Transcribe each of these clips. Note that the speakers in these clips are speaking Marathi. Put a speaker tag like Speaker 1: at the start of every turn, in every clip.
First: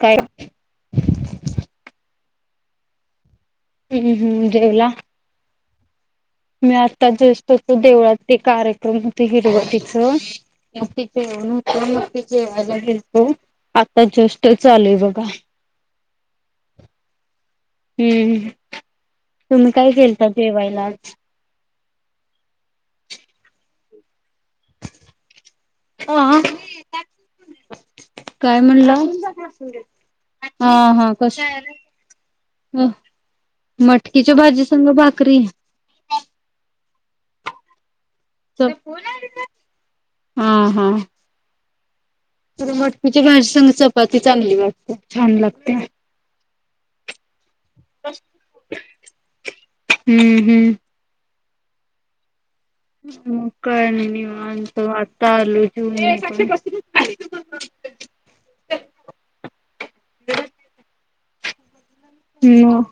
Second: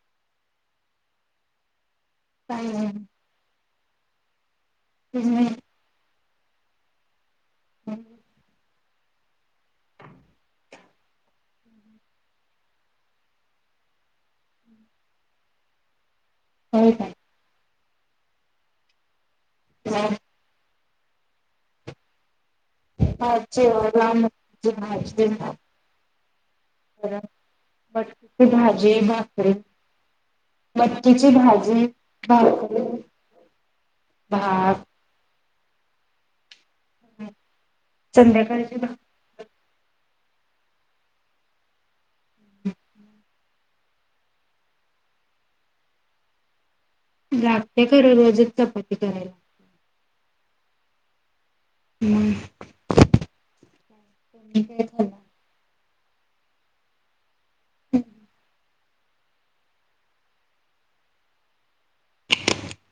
Speaker 1: काय?
Speaker 2: हम्.
Speaker 1: हम्म हम्म हम्म जेवला. मी आत्ता जस्ट ते देवळात ते कार्यक्रम ते हिरवटिच, मग तीथे जेवण होत ते जेवायला गेलतो आता जस्टच आलोय बघा.
Speaker 2: होय काय?
Speaker 1: हम्म तुम्ही काय केेलता जेवायला आज?
Speaker 2: आज जेवायला मटकीची भाजी,
Speaker 1: अ
Speaker 2: परत बटाटू ची
Speaker 1: काय म्हणला
Speaker 2: भाजी भाकरी.
Speaker 1: हा हा
Speaker 2: मटकीची
Speaker 1: कस
Speaker 2: भाजी भाकरी.
Speaker 1: मटकीच्या भाजी
Speaker 2: भात
Speaker 1: संग भाकरी.
Speaker 2: संध्याकाळची भाकरी
Speaker 1: हा हा. तर मटकीची भाजी संग चपाती चांगली लागत्या छान लागत्या.
Speaker 2: लागते खर रोजच चपाती करायला.
Speaker 1: हम्म हम्म.
Speaker 2: हम्म.
Speaker 1: म काय आणि निवांत
Speaker 2: काय खाल्ला
Speaker 1: आता आलोय जेऊन [inaudible] म.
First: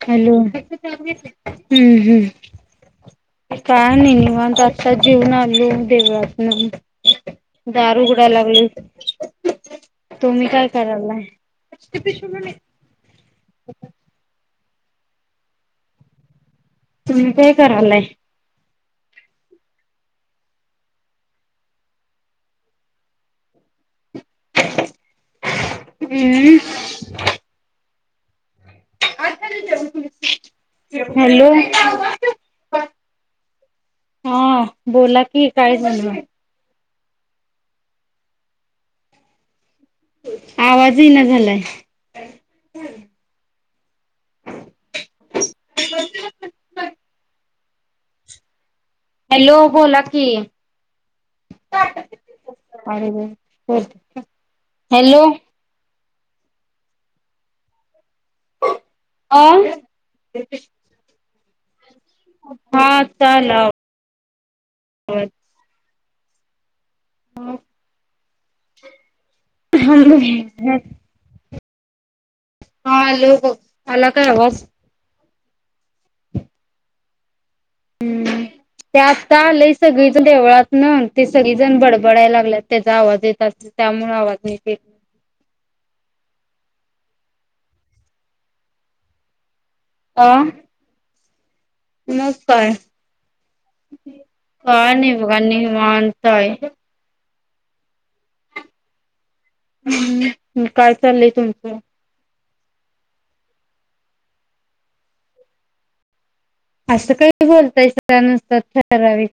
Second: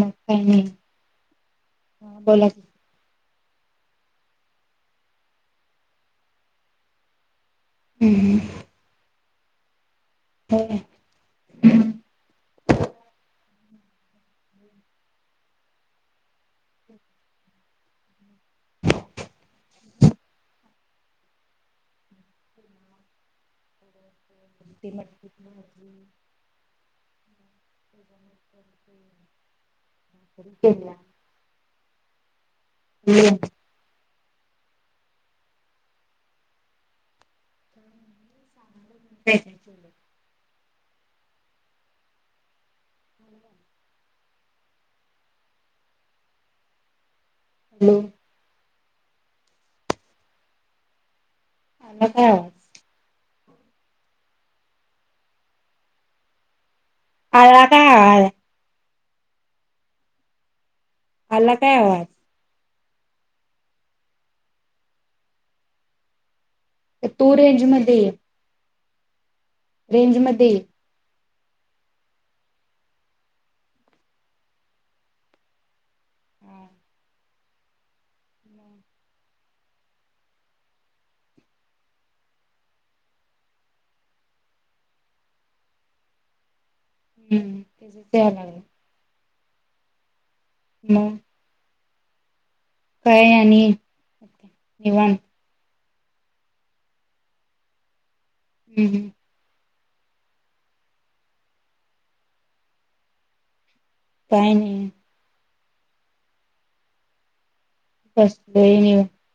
Speaker 2: मग
Speaker 1: हॅलो,
Speaker 2: काही नाही
Speaker 1: हम्म
Speaker 2: हा
Speaker 1: हम्म.
Speaker 2: बोला की
Speaker 1: काय नाही निवांत आता जेऊन आलो देवळातनं. दार उगडाय लागलोय. तुम्ही काय
Speaker 2: होय
Speaker 1: करालाय? तुम्ही काय करालाय?
Speaker 2: ते मटकीची भाजी.
Speaker 1: हम्म
Speaker 2: त्याच्यानंतर ते भाकरी केल्या.
Speaker 1: हॅलो हा बोला की, काय झालं?
Speaker 2: [unintelligible] काय काय केलंय?
Speaker 1: आवाज ईना झालाय. [unintelligible]
Speaker 2: हॅलो!
Speaker 1: हॅलो! बोला की.
Speaker 2: आला काय आवाज?
Speaker 1: हॅलो! बोलतेत का? हॅलो
Speaker 2: आला काय आवाज?
Speaker 1: अ [unintelligible]
Speaker 2: आला काय आवाज?
Speaker 1: हा आता आला आवाज.
Speaker 2: तू रेंज मध्ये ये.
Speaker 1: ह
Speaker 2: रेंज मध्ये ये
Speaker 1: [unintelligible] हा आलो बघ, आला का आवाज?
Speaker 2: हा
Speaker 1: हम्म ते आत्ता आलंय सगळीच देवळातनं, ते सगळी जण बडबडाय लागल्यात तेजा आवाज येत अस त्यामुळं आवाज नीट ये
Speaker 2: हम्म तेजच याय लागलाय.
Speaker 1: अ
Speaker 2: [inaudible]
Speaker 1: म काय?
Speaker 2: काय आणि
Speaker 1: काय
Speaker 2: निवांत
Speaker 1: नाही बघ आणि वांत आहे.
Speaker 2: हम्म हम्म
Speaker 1: हम्म, म काय चाललंय तुमचं?
Speaker 2: काय नाई.
Speaker 1: असं काय बोलतायसा नुसतं
Speaker 2: बसलोय निवांत
Speaker 1: ठरावीक.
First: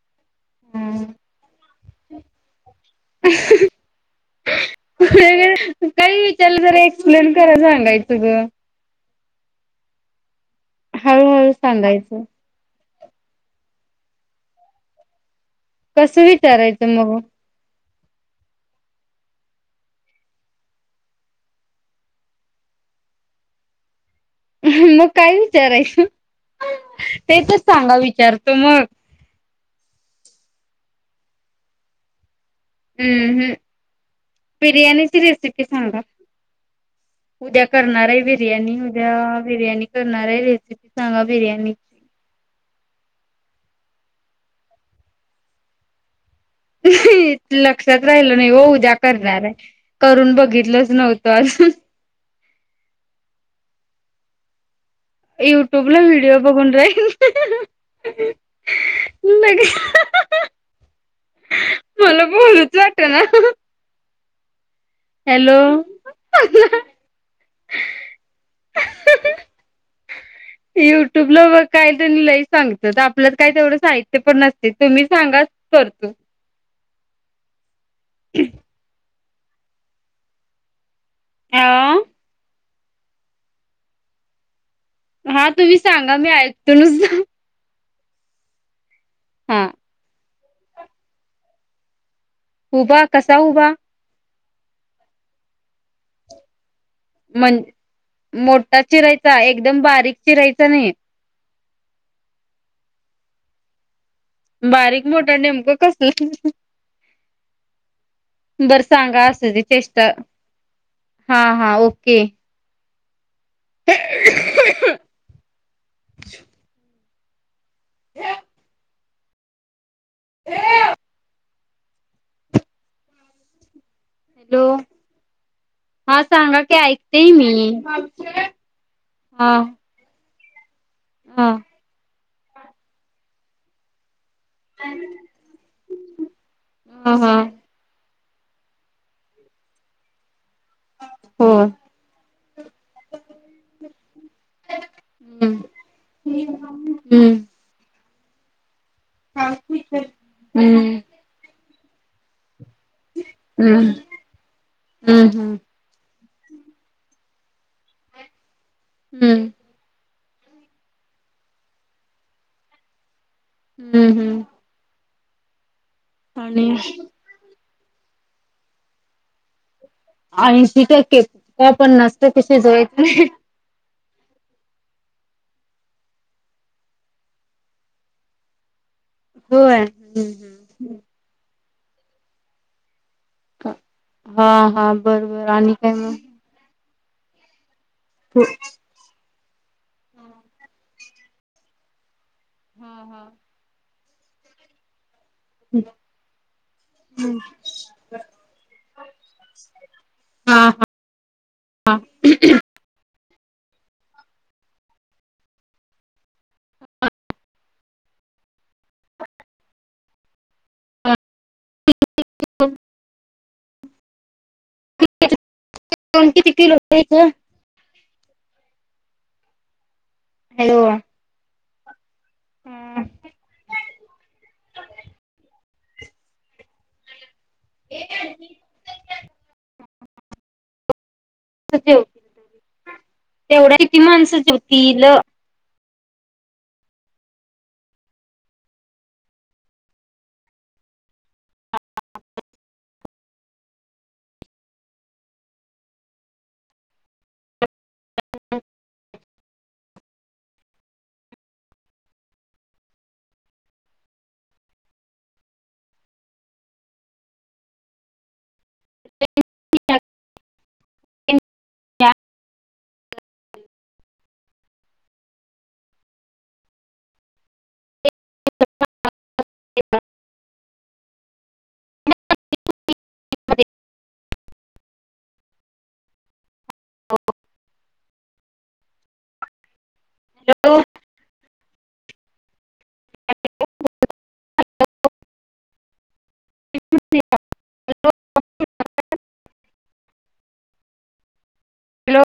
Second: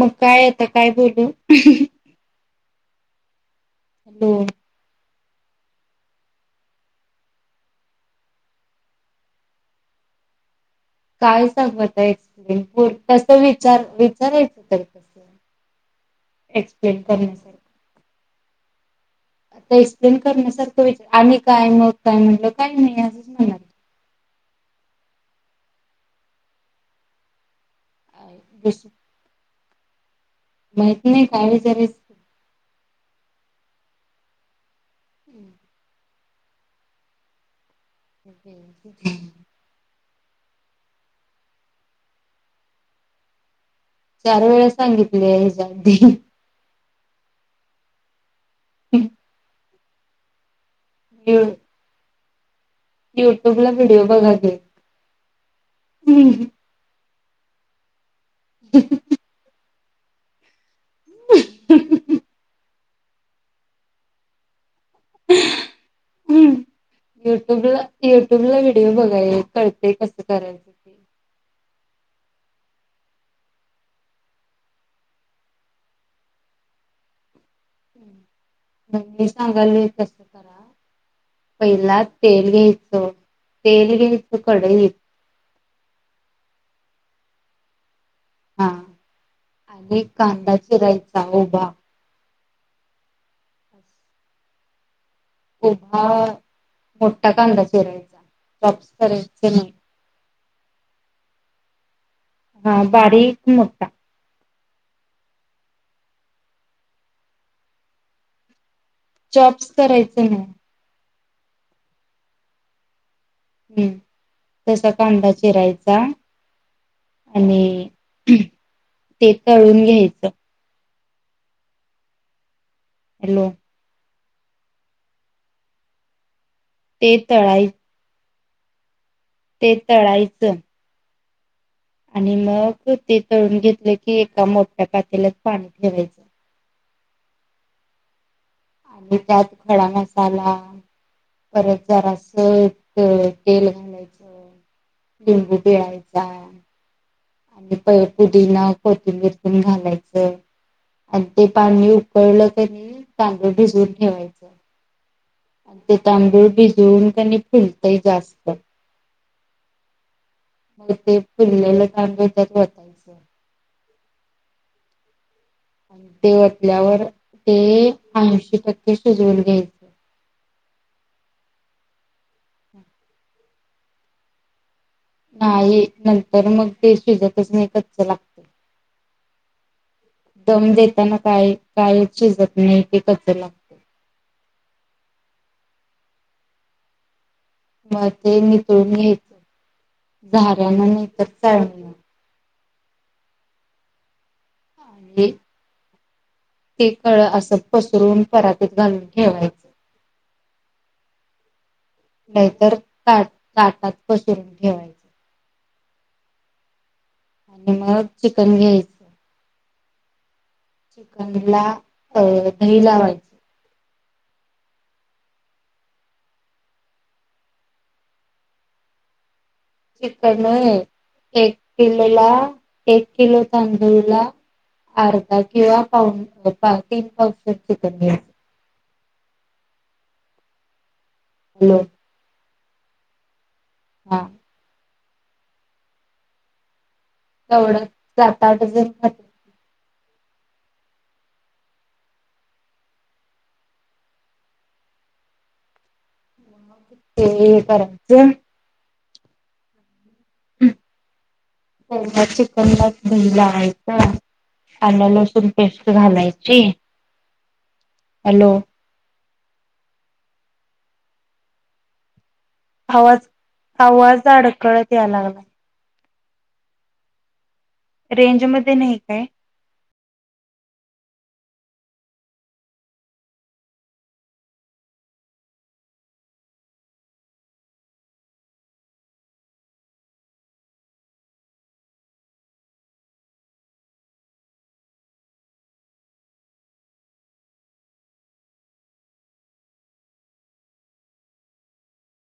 Speaker 2: मग काय आता काय बोलू?
Speaker 1: [unintelligible]
Speaker 2: हॅलो!
Speaker 1: अगं काही विचारलं जरा एक्सप्लेन करून सांगायचं गं.
Speaker 2: काय
Speaker 1: हळूहळू
Speaker 2: सांगू आता
Speaker 1: सांगायचं
Speaker 2: एक्सप्लेन, बोल कसं विचार विचारायचं तर कसं?
Speaker 1: कसं विचारायचं
Speaker 2: एक्सप्लेन
Speaker 1: मग ओ?
Speaker 2: करण्यासारखं आता एक्सप्लेन करण्यासारखं विचा आणि काय मग काय म्हणलं काय नाही असंच म्हणणार की.
Speaker 1: [inaudible] हं मग काय विचारायचं? ते तर सांगा विचारतो
Speaker 2: दुस
Speaker 1: मग.
Speaker 2: माहित नाही काय विचारायचं?
Speaker 1: बिर्याणीची रेसिपी
Speaker 2: विचारायचं
Speaker 1: सांगा? उद्या करणार हाय बिर्याणी, उद्या बिर्याणी कर णार हाय रेसिपी सांगा बिर्याणीची.
Speaker 2: चार वेळा सांगितले हेज्या आधी.
Speaker 1: लक्षात राहिलं नाही हो, उद्या करणार हाय करून बघितलं नव्हतो
Speaker 2: यु
Speaker 1: आज.
Speaker 2: युट्यूबला व्हिडिओ बघा की.
Speaker 1: युट्यूबला व्हिडिओ बघून [unintelligible]
Speaker 2: [unintelligible]
Speaker 1: [unintelligible] मला बोलूच वाटना. [unintelligible] हॅलो [unintelligible]
Speaker 2: युटूबला युटूबला व्हिडिओ बघाय कळतेय कसं कराय
Speaker 1: काही जणी लई सांगत्यात आपल्यात काय तेवढं साहित्य पण नसते तुम्ही सांगा स करतो. [inaudible]
Speaker 2: म मी सांगायल्यो त
Speaker 1: हा
Speaker 2: पहिला तेल घ्यायचं तेल घ्यायचं कडईत
Speaker 1: हा, तुम्ही सांगा मी ऐक तू
Speaker 2: हा, नि कांदा चिरायचा उभा.
Speaker 1: उभा, कसा उभा.
Speaker 2: उभा आ
Speaker 1: म्हण मोठ्ठा चिरायचा
Speaker 2: करायचे नाही.
Speaker 1: एकदम बारीक चिरायचा नही.
Speaker 2: हा बारीक मोठ्ठा.
Speaker 1: बारीक मोठा नेमकं कस बर सांगा असुदे
Speaker 2: चॉप्स
Speaker 1: चेष्टा
Speaker 2: करायचं नाही.
Speaker 1: हा हा ओके.
Speaker 2: हम्म, तसा कांदा चिरायचा आणि ते तळून घ्याय
Speaker 1: [unintelligible]
Speaker 2: हॅलो!
Speaker 1: हॅलो! हा सांगा की
Speaker 2: ते
Speaker 1: ऐकतेये
Speaker 2: तळाय
Speaker 1: मी. हा
Speaker 2: ते तळायचं
Speaker 1: हा
Speaker 2: आणि मक ते तळून घेतले की एका मोठ्या पातेल्यात पाणी ठेवाय
Speaker 1: हा हा.
Speaker 2: अन् त्यात खडा मसाला
Speaker 1: हो
Speaker 2: परत जरास त तेल घालायचं.
Speaker 1: हम्म
Speaker 2: लिंबू पिळायचा. अन् पै पुदीना कोथिंबीर पण घालायचं
Speaker 1: हम्म
Speaker 2: अन् ते पाणी उकळलं क ते न तांदूळ
Speaker 1: हम्म हम्म
Speaker 2: भिजवूत ठेवायच
Speaker 1: हम्म
Speaker 2: आण ते तांदूळ भिजवून कणिक फुलतय जास्त
Speaker 1: हम्म!
Speaker 2: म ते फिरलेलं काम त्याच्यात होतायचं.
Speaker 1: हम्म हम्म!
Speaker 2: ते
Speaker 1: आणि
Speaker 2: ओतल्यावर ते ऐंशी टक्के शिजवून घ्याय
Speaker 1: आयशी टक्के का पन्नास टके शिजवाय
Speaker 2: नाही, नंतर मग ते शिजतच नाही, कच्चं लागतं.
Speaker 1: होय
Speaker 2: दम देताना काय काय शिजत नाही. ते कच्च लागतय.
Speaker 1: हा हा, बरबर, आणि काय मग?
Speaker 2: म ते नितळून घ्यायचं, झाऱ्यानं नाही तर चाळण
Speaker 1: हम्म हम्म.
Speaker 2: [unintelligible]
Speaker 1: [inaudible]
Speaker 2: ते कळ असं पसरून परातीत घालून ठेवायचं.
Speaker 1: हा हा
Speaker 2: नाहीतर का ताटात पसरून ठेवायचं. आणि मग चिकन घ्याय चिकनला अ दही लावायची.
Speaker 1: किती किलो [unintelligible]
Speaker 2: चिक नाही एक किलो [unintelligible] एक
Speaker 1: हॅलो
Speaker 2: किलो तांदूळला, अर्ाधा किंवाऽ तीन पाव किलो चिकन घ्यायच. हॅलो
Speaker 1: तेवढ्यात किती
Speaker 2: हा
Speaker 1: माणसं जेवतील?
Speaker 2: एवढं,,, सात आठ, जण. ते ऽऽकरायचं,
Speaker 1: [unintelligible]
Speaker 2: पयला चिकन लाच दही लावायच, आलंलसूण पेस्ट घालायची. हॅलो,,,
Speaker 1: [unintelligible]
Speaker 2: आवाज, आवाज अडकळत या लागलाय. रेंज मध्ये नाही काय?
Speaker 1: ते [unintelligible] हॅलो.